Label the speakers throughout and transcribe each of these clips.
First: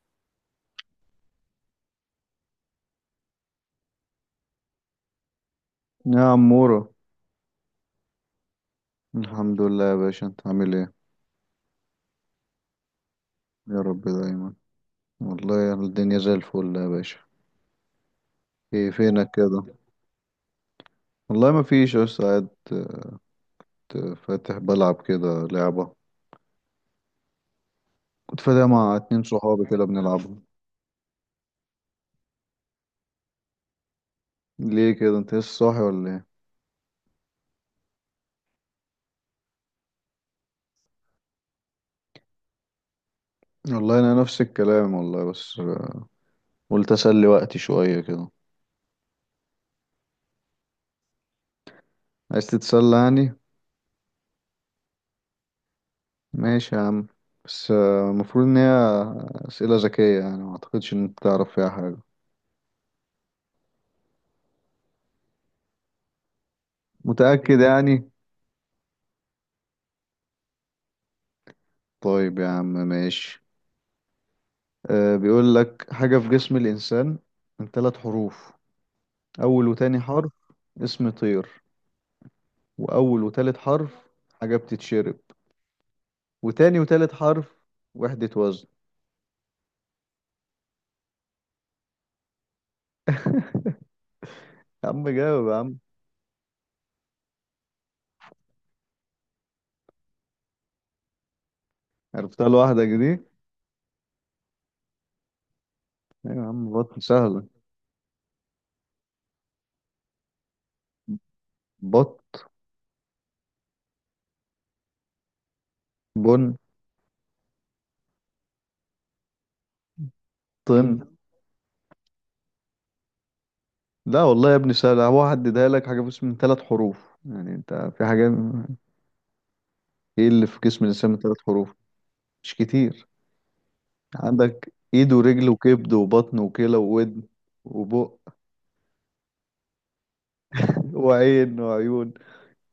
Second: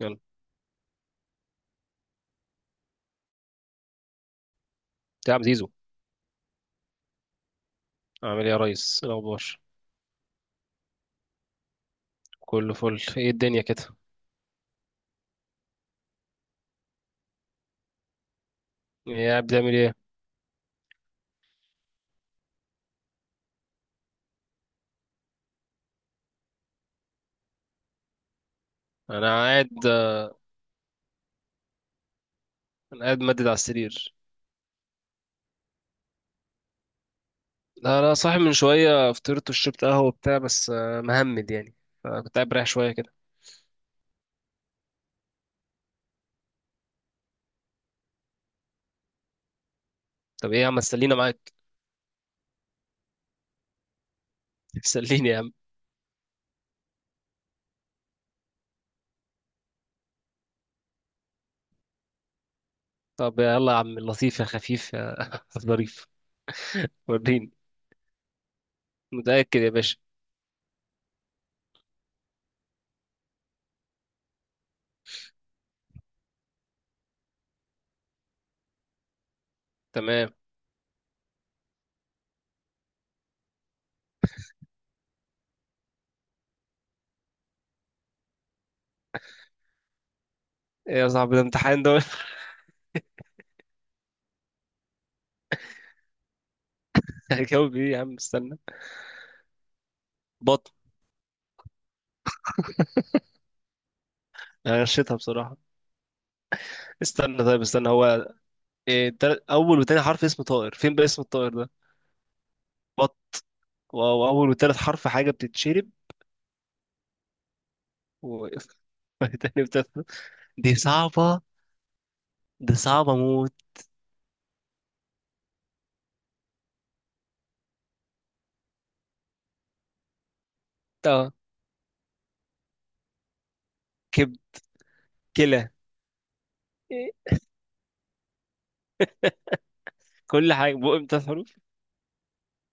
Speaker 1: يلا يا عم زيزو،
Speaker 2: يا عمورة.
Speaker 1: عامل ايه يا ريس؟ إيه الاخبار؟
Speaker 2: الحمد لله يا باشا، انت عامل ايه؟
Speaker 1: كله فل. ايه الدنيا
Speaker 2: يا
Speaker 1: كده؟
Speaker 2: رب دايما. والله الدنيا زي الفل يا باشا. ايه فينك
Speaker 1: ايه قاعد
Speaker 2: كده؟
Speaker 1: بتعمل ايه؟
Speaker 2: والله ما فيش، بس قاعد. كنت فاتح بلعب كده لعبة. كنت فاتح مع اتنين
Speaker 1: انا
Speaker 2: صحابي كده
Speaker 1: قاعد،
Speaker 2: بنلعبها.
Speaker 1: انا قاعد مدد على السرير.
Speaker 2: ليه كده؟ انت لسه صاحي ولا ايه؟
Speaker 1: لا لا صاحي من شويه، فطرت وشربت قهوه وبتاع بس مهمد يعني، فكنت قاعد رايح شويه كده.
Speaker 2: والله انا نفس الكلام والله، بس قلت اسلي وقتي شوية كده.
Speaker 1: طب ايه يا عم؟ سلينا معاك.
Speaker 2: عايز تتسلى يعني.
Speaker 1: سليني يا عم.
Speaker 2: ماشي يا عم، بس المفروض ان هي اسئلة ذكية، يعني ما اعتقدش ان انت تعرف فيها حاجة.
Speaker 1: طب يلا يا عم اللطيف يا خفيف يا ظريف، وريني.
Speaker 2: متأكد يعني.
Speaker 1: متاكد يا باشا.
Speaker 2: طيب يا عم، ماشي. أه، بيقول لك حاجة في جسم الإنسان من ثلاث حروف. أول وتاني حرف
Speaker 1: تمام.
Speaker 2: اسم طير، وأول وتالت حرف حاجة بتتشرب، وتاني وتالت حرف وحدة وزن.
Speaker 1: ايه يا صاحبي؟ ده امتحان ده ولا؟
Speaker 2: يا عم جاوب يا عم.
Speaker 1: هجاوب ايه يا عم؟ استنى. بطن.
Speaker 2: عرفتها لوحدك دي؟
Speaker 1: أنا غشيتها بصراحه.
Speaker 2: أيوة يا عم، بطن
Speaker 1: استنى
Speaker 2: سهلة.
Speaker 1: طيب، استنى هو اول وتاني حرف اسم طائر، فين بقى اسم الطائر ده؟
Speaker 2: بط،
Speaker 1: بط. واول وتالت حرف حاجه بتتشرب.
Speaker 2: بن،
Speaker 1: و... تاني وتالت، دي
Speaker 2: طن.
Speaker 1: صعبه، دي صعبه موت.
Speaker 2: لا والله يا ابني سهلة. هو هددها لك حاجة في اسم من ثلاث حروف، يعني انت في حاجة. ايه اللي في جسم الإنسان من
Speaker 1: اه.
Speaker 2: ثلاث حروف؟ مش كتير.
Speaker 1: كب.
Speaker 2: عندك ايد ورجل
Speaker 1: كلى.
Speaker 2: وكبد وبطن وكلى
Speaker 1: إيه،
Speaker 2: وودن وبق
Speaker 1: كل حاجه بقى بتلات حروف؟
Speaker 2: وعين وعيون.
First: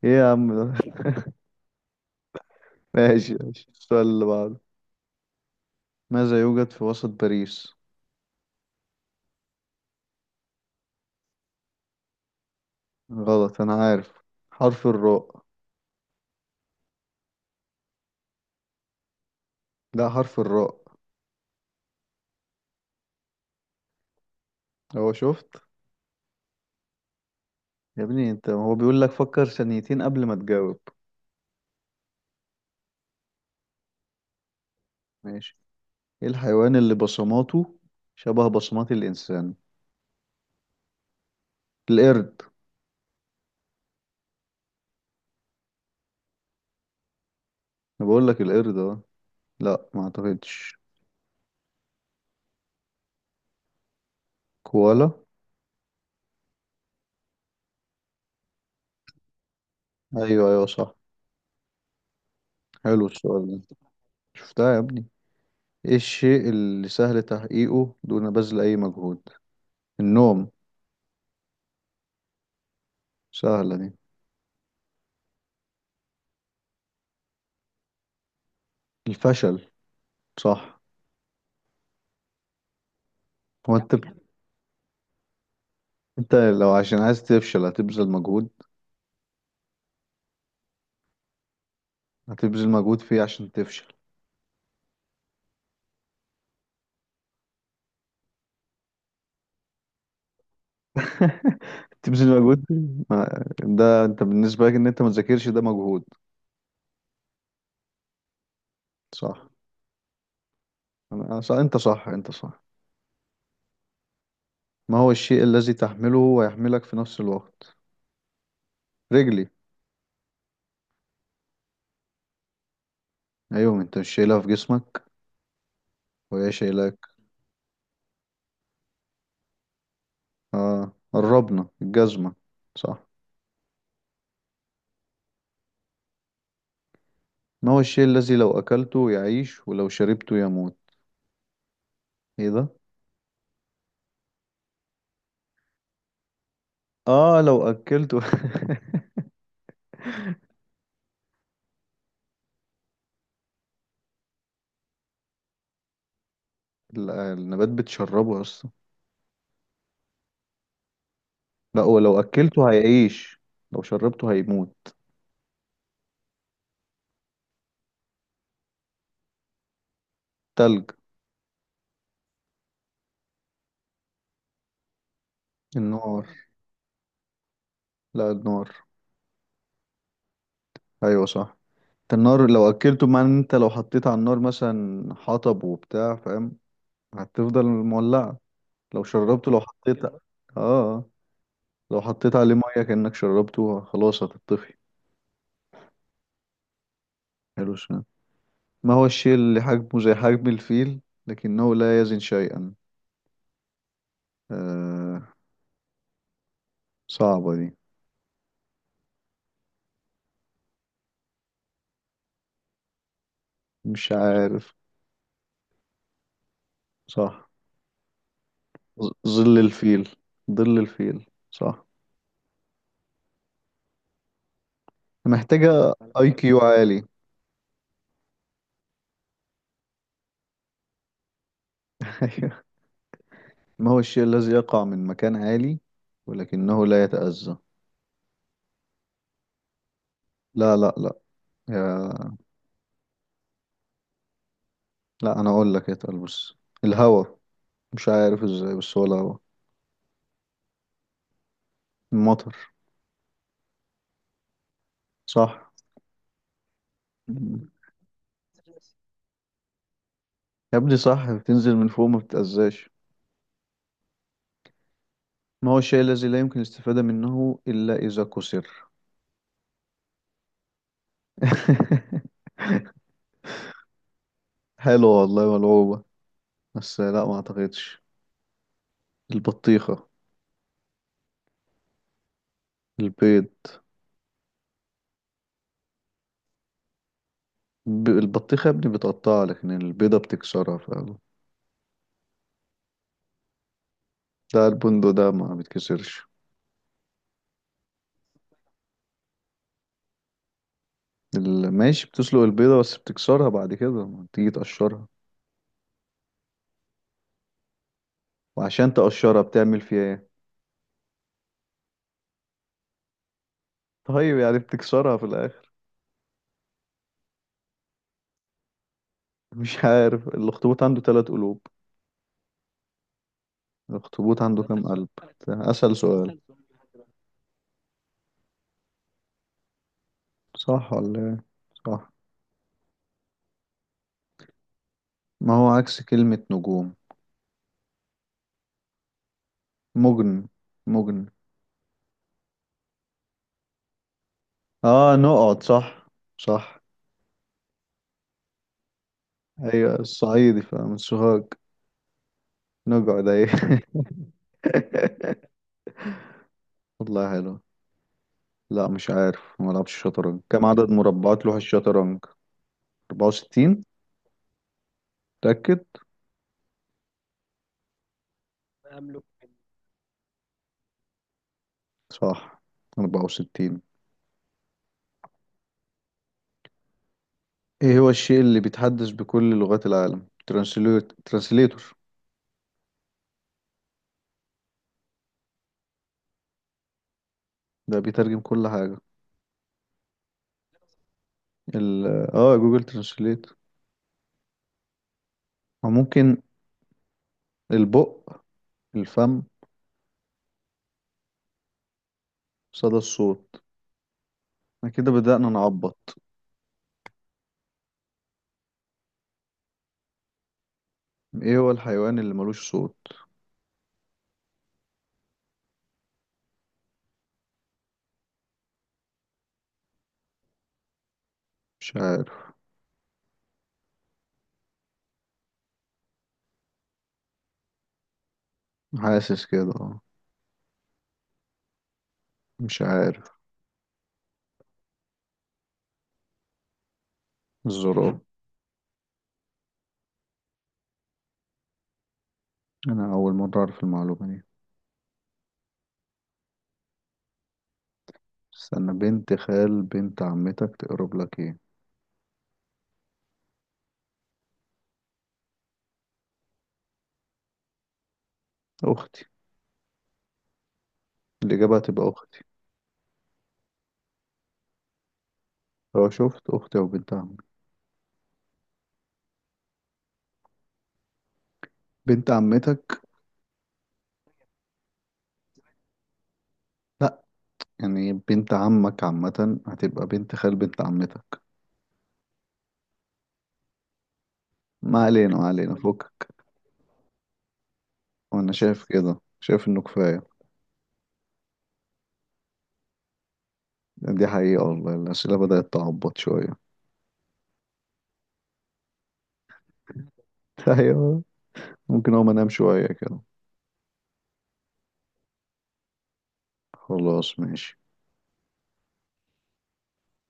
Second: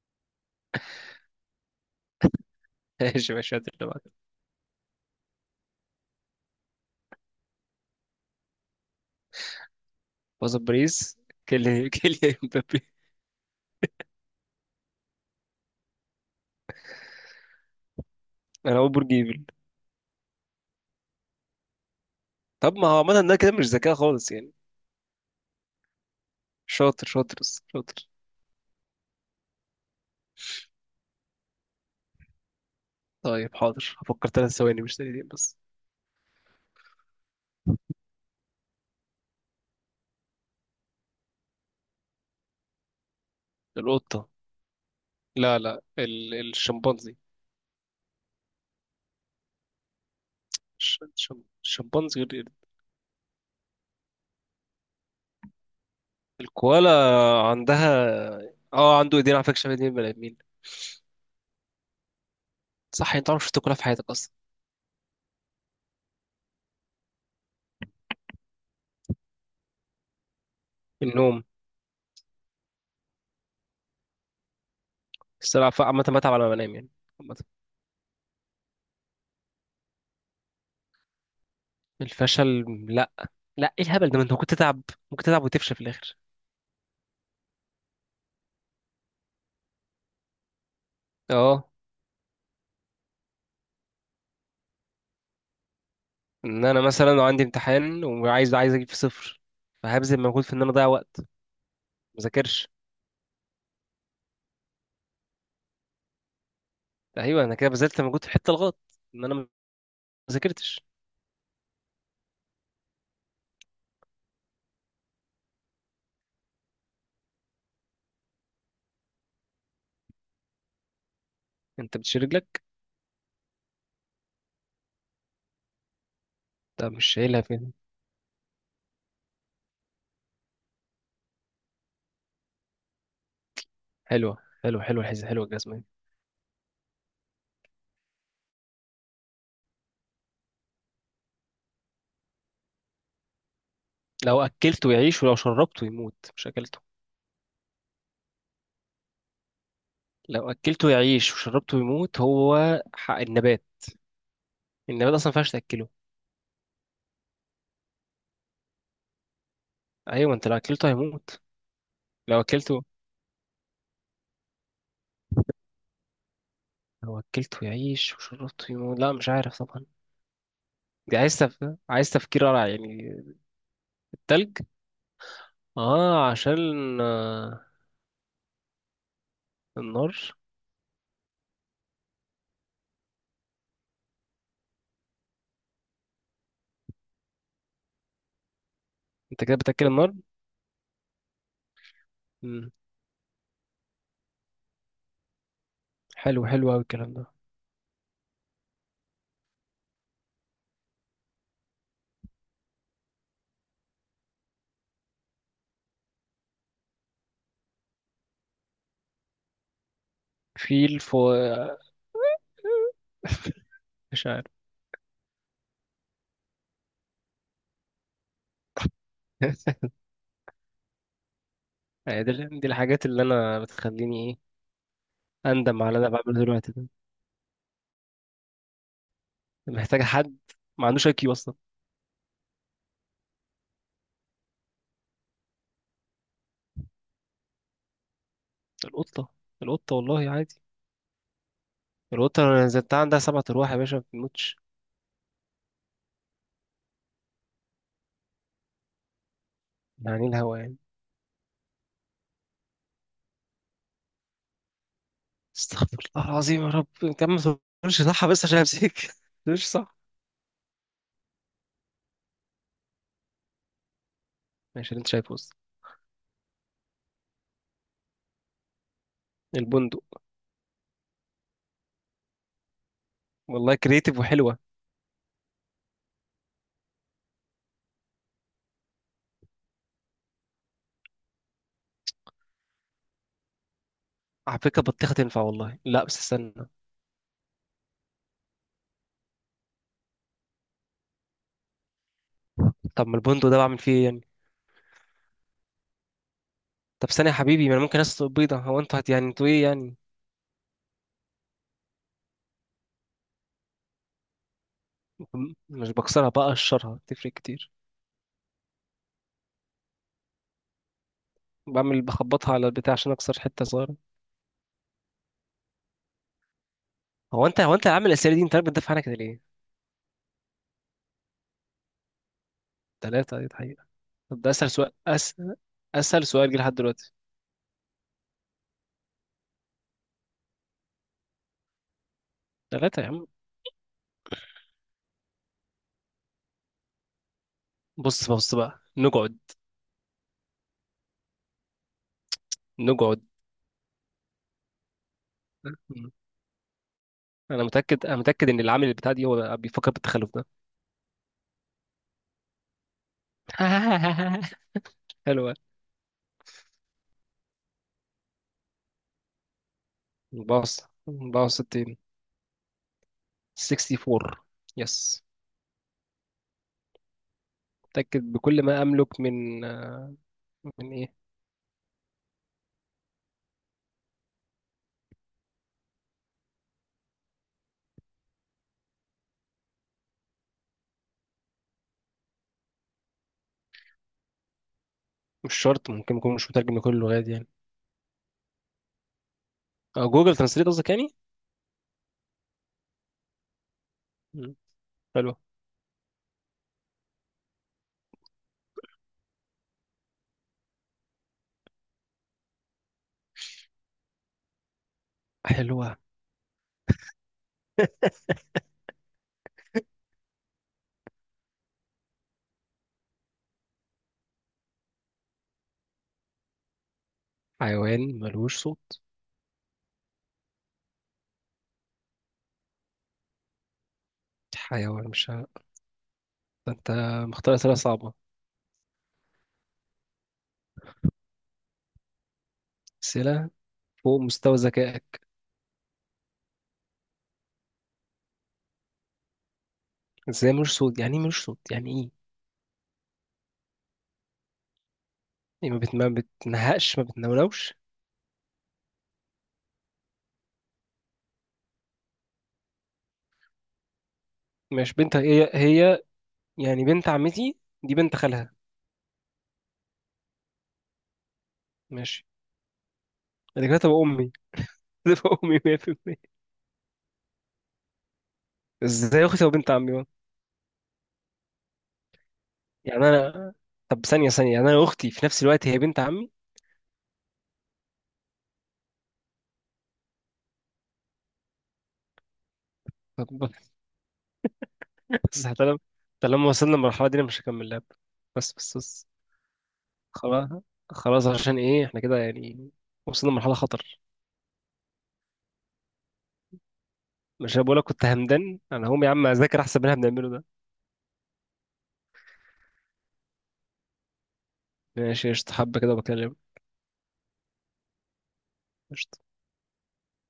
Speaker 2: ايه يا عم ده.
Speaker 1: ماشي
Speaker 2: ماشي
Speaker 1: ماشي، هات
Speaker 2: ماشي،
Speaker 1: اللي
Speaker 2: السؤال
Speaker 1: بعده.
Speaker 2: اللي بعده. ماذا يوجد في وسط باريس؟
Speaker 1: وسط باريس؟ كيليان، كيليان مبابي.
Speaker 2: غلط، انا عارف. حرف الراء.
Speaker 1: انا اقول برج ايفل.
Speaker 2: لا، حرف الراء.
Speaker 1: طب ما هو عملنا ده كده مش ذكاء خالص يعني.
Speaker 2: هو شفت.
Speaker 1: شاطر شاطر بس شاطر.
Speaker 2: يا ابني انت، هو بيقول لك فكر ثانيتين قبل ما تجاوب.
Speaker 1: طيب حاضر، هفكر ثلاث ثواني مش ثانيتين بس.
Speaker 2: ماشي. ايه الحيوان اللي بصماته شبه بصمات الانسان؟ القرد.
Speaker 1: القطه. لا لا، الشمبانزي.
Speaker 2: انا بقول لك القرد، اه. لا، ما اعتقدش.
Speaker 1: الشمبانزي غير.
Speaker 2: كوالا.
Speaker 1: الكوالا. عندها. اه عنده ايدين على فكره شبه ايدين البني ادمين.
Speaker 2: ايوه ايوه، صح. حلو
Speaker 1: صح انت عمرك
Speaker 2: السؤال
Speaker 1: شفت كولا
Speaker 2: ده.
Speaker 1: في حياتك اصلا؟
Speaker 2: شفتها يا ابني. ايه الشيء اللي سهل تحقيقه دون بذل اي مجهود؟ النوم.
Speaker 1: النوم.
Speaker 2: سهلة دي.
Speaker 1: الصراحه عامه بتعب على ما بنام يعني، عامه.
Speaker 2: الفشل. صح.
Speaker 1: الفشل؟ لا، لا،
Speaker 2: هو
Speaker 1: ايه
Speaker 2: انت
Speaker 1: الهبل ده؟ ما انت ممكن تتعب، ممكن تتعب وتفشل في الاخر.
Speaker 2: انت لو عشان عايز تفشل هتبذل مجهود.
Speaker 1: اه.
Speaker 2: هتبذل مجهود فيه عشان تفشل.
Speaker 1: ان انا مثلا لو عندي امتحان وعايز، عايز اجيب في صفر، فهبذل مجهود في ان انا اضيع وقت. ما
Speaker 2: تبذل مجهود
Speaker 1: اذاكرش.
Speaker 2: فيه. ده انت بالنسبة لك ان انت ما تذاكرش، ده مجهود.
Speaker 1: ايوه انا كده بذلت مجهود في الحته الغلط، ان انا ما
Speaker 2: صح.
Speaker 1: ذاكرتش.
Speaker 2: انا صح، انت صح، انت صح. ما هو الشيء الذي تحمله ويحملك في نفس الوقت؟ رجلي.
Speaker 1: انت بتشيل رجلك؟
Speaker 2: ايوه، ما انت مش شايلها في جسمك وهي
Speaker 1: طب
Speaker 2: شايلاك.
Speaker 1: مش شايلها فين؟
Speaker 2: اه، قربنا. الجزمة. صح.
Speaker 1: حلوه حلوه حلوه الحزه، حلوه الجزمه دي.
Speaker 2: ما هو الشيء الذي لو أكلته يعيش ولو شربته يموت؟ ايه ده.
Speaker 1: لو اكلته يعيش ولو شربته يموت، مش اكلته.
Speaker 2: اه، لو أكلته.
Speaker 1: لو اكلته يعيش وشربته يموت، هو حق النبات. النبات اصلا ما ينفعش تاكله.
Speaker 2: لا، النبات بتشربه أصلا.
Speaker 1: ايوه انت لو اكلته هيموت.
Speaker 2: لا، هو لو
Speaker 1: لو
Speaker 2: أكلته
Speaker 1: اكلته.
Speaker 2: هيعيش، لو شربته هيموت.
Speaker 1: لو اكلته يعيش وشربته يموت؟ لا مش عارف طبعا.
Speaker 2: تلج.
Speaker 1: دي عايز عايز تفكير رائع يعني. التلج.
Speaker 2: النار.
Speaker 1: اه عشان آه،
Speaker 2: لا، النار.
Speaker 1: النار.
Speaker 2: أيوة صح. النار لو أكلته معناه إن أنت لو حطيت على النار مثلا حطب وبتاع، فاهم؟ هتفضل مولعة. لو
Speaker 1: انت
Speaker 2: شربته،
Speaker 1: كده
Speaker 2: لو
Speaker 1: بتاكل
Speaker 2: حطيت
Speaker 1: النار.
Speaker 2: اه، آه. لو حطيت عليه
Speaker 1: مم.
Speaker 2: مية كأنك شربته، خلاص هتطفي.
Speaker 1: حلو، حلو قوي الكلام ده.
Speaker 2: حلو. ما هو الشيء اللي حجمه زي حجم الفيل لكنه لا يزن شيئا؟ آه، صعبة دي.
Speaker 1: في الفو.
Speaker 2: مش
Speaker 1: مش عارف.
Speaker 2: عارف. صح. ظل الفيل. ظل الفيل، صح.
Speaker 1: يعني دي، دي الحاجات اللي انا بتخليني ايه، اندم
Speaker 2: محتاجة
Speaker 1: على اللي انا
Speaker 2: اي
Speaker 1: بعمله
Speaker 2: كيو
Speaker 1: دلوقتي ده.
Speaker 2: عالي.
Speaker 1: محتاج حد ما عندوش اي كيو.
Speaker 2: أيوة. ما هو الشيء الذي يقع من مكان عالي ولكنه لا يتأذى؟
Speaker 1: القطة، القطة والله عادي.
Speaker 2: لا لا لا. يا...
Speaker 1: القطة لو نزلتها عندها سبع أرواح يا باشا، ما بتموتش.
Speaker 2: لا، انا اقول لك، اتقل بس. الهوا. مش عارف ازاي، بس هو الهوا.
Speaker 1: يعني الهوا يعني.
Speaker 2: المطر. صح.
Speaker 1: استغفر الله العظيم يا رب، انت يا عم ما تقولش صح بس عشان امسك مش صح.
Speaker 2: يا ابني، صح، بتنزل من فوق ما بتتأذاش.
Speaker 1: ماشي اللي انت شايفه بس.
Speaker 2: ما هو الشيء الذي لا يمكن الاستفادة منه إلا إذا كسر؟
Speaker 1: البندق. والله كريتيف وحلوة.
Speaker 2: حلو والله، ملعوبة. بس لا، ما أعتقدش. البطيخة. البيض.
Speaker 1: على فكرة بطيخة تنفع والله، لا بس استنى.
Speaker 2: البطيخة يا ابني بتقطعها، لكن البيضة بتكسرها فعلا.
Speaker 1: طب ما البندق ده بعمل فيه ايه يعني؟
Speaker 2: لا، البندق ده ما بيتكسرش.
Speaker 1: طب ثانية يا حبيبي، ما انا ممكن اسلق بيضة. هو انتوا هت يعني انتوا ايه يعني؟
Speaker 2: ماشي، بتسلق البيضة بس بتكسرها بعد كده ما تيجي تقشرها.
Speaker 1: مش بكسرها بقى، اقشرها تفرق كتير.
Speaker 2: وعشان تقشرها بتعمل فيها ايه؟
Speaker 1: بعمل بخبطها على البتاع عشان اكسر حتة صغيرة.
Speaker 2: طيب، يعني بتكسرها في الآخر.
Speaker 1: هو انت عامل الاسئلة دي، انت عارف بتدافع عنها كده ليه؟
Speaker 2: مش عارف. الأخطبوط عنده ثلاث قلوب.
Speaker 1: تلاتة.
Speaker 2: الأخطبوط
Speaker 1: طب ده
Speaker 2: عنده
Speaker 1: اسهل
Speaker 2: كام
Speaker 1: سؤال
Speaker 2: قلب؟ ده أسهل
Speaker 1: اسهل
Speaker 2: سؤال.
Speaker 1: سؤال جه لحد دلوقتي.
Speaker 2: صح ولا إيه؟ صح.
Speaker 1: ثلاثة يا عم.
Speaker 2: ما هو عكس كلمة نجوم؟
Speaker 1: بص بقى، نقعد،
Speaker 2: مجن. مجن.
Speaker 1: نقعد.
Speaker 2: اه، نقعد، صح.
Speaker 1: مم.
Speaker 2: صح.
Speaker 1: انا متأكد ان العامل بتاع دي هو بيفكر
Speaker 2: ايوه،
Speaker 1: بالتخلف ده.
Speaker 2: الصعيدي فمن سوهاج. نقعد، ايوه.
Speaker 1: حلوة.
Speaker 2: والله حلو. لا، مش عارف. ما لعبش شطرنج. كم
Speaker 1: باص،
Speaker 2: عدد مربعات
Speaker 1: باص
Speaker 2: لوح
Speaker 1: 60.
Speaker 2: الشطرنج؟ 64.
Speaker 1: 64. يس.
Speaker 2: متأكد.
Speaker 1: متأكد بكل ما املك من من ايه.
Speaker 2: صح. 64. ايه هو الشيء اللي بيتحدث بكل لغات العالم؟ ترانسليت، ترانسليتور.
Speaker 1: مش شرط، ممكن يكون مش مترجم لكل اللغات يعني.
Speaker 2: ده بيترجم كل حاجة.
Speaker 1: جوجل ترانسليت قصدك يعني.
Speaker 2: ال اه، جوجل ترانسليت.
Speaker 1: مم. حلوة.
Speaker 2: وممكن البق، الفم، صدى الصوت. احنا كده بدأنا
Speaker 1: حلوة.
Speaker 2: نعبط. ايه هو الحيوان اللي ملوش صوت؟
Speaker 1: حيوان ملوش صوت؟
Speaker 2: مش عارف.
Speaker 1: حيوان مش ه- ده انت مختار اسئله صعبه،
Speaker 2: حاسس كده، اه. مش عارف.
Speaker 1: اسئله فوق مستوى ذكائك.
Speaker 2: الزراب.
Speaker 1: ازاي ملوش صوت؟ يعني ايه ملوش صوت يعني ايه؟
Speaker 2: انا اول مرة اعرف المعلومة دي.
Speaker 1: ما بتنهقش ما بتنونوش.
Speaker 2: استنى، بنت خال بنت عمتك تقرب لك ايه؟
Speaker 1: ماشي، بنت هي يعني بنت عمتي، دي بنت خالها.
Speaker 2: اختي. الاجابة هتبقى
Speaker 1: ماشي،
Speaker 2: اختي.
Speaker 1: انا كده تبقى امي. تبقى امي
Speaker 2: لو
Speaker 1: 100%.
Speaker 2: شفت اختي او بنت عمك،
Speaker 1: ازاي اختي تبقى بنت عمي بقى؟
Speaker 2: بنت
Speaker 1: يعني
Speaker 2: عمتك.
Speaker 1: انا، طب ثانيه، يعني انا اختي في نفس الوقت هي بنت عمي؟
Speaker 2: لا، يعني بنت عمك عامة هتبقى بنت خال بنت عمتك.
Speaker 1: طب
Speaker 2: ما علينا ما
Speaker 1: بس
Speaker 2: علينا،
Speaker 1: طالما
Speaker 2: فوق.
Speaker 1: طالما وصلنا للمرحله دي انا مش هكمل لعب.
Speaker 2: وانا
Speaker 1: بس بس
Speaker 2: شايف
Speaker 1: بس
Speaker 2: كده، شايف انه كفاية.
Speaker 1: خلاص، خلاص. عشان ايه احنا كده يعني؟ وصلنا لمرحله خطر.
Speaker 2: دي حقيقة والله، الأسئلة بدأت تعبط شوية.
Speaker 1: مش انا بقولك كنت همدان؟ انا هقوم يا عم اذاكر احسن من اللي احنا بنعمله ده.
Speaker 2: ايوه. ممكن اقوم انام شوية كده.
Speaker 1: ماشي قشطة، حبة كده بكلم.
Speaker 2: خلاص، ماشي.
Speaker 1: قشطة.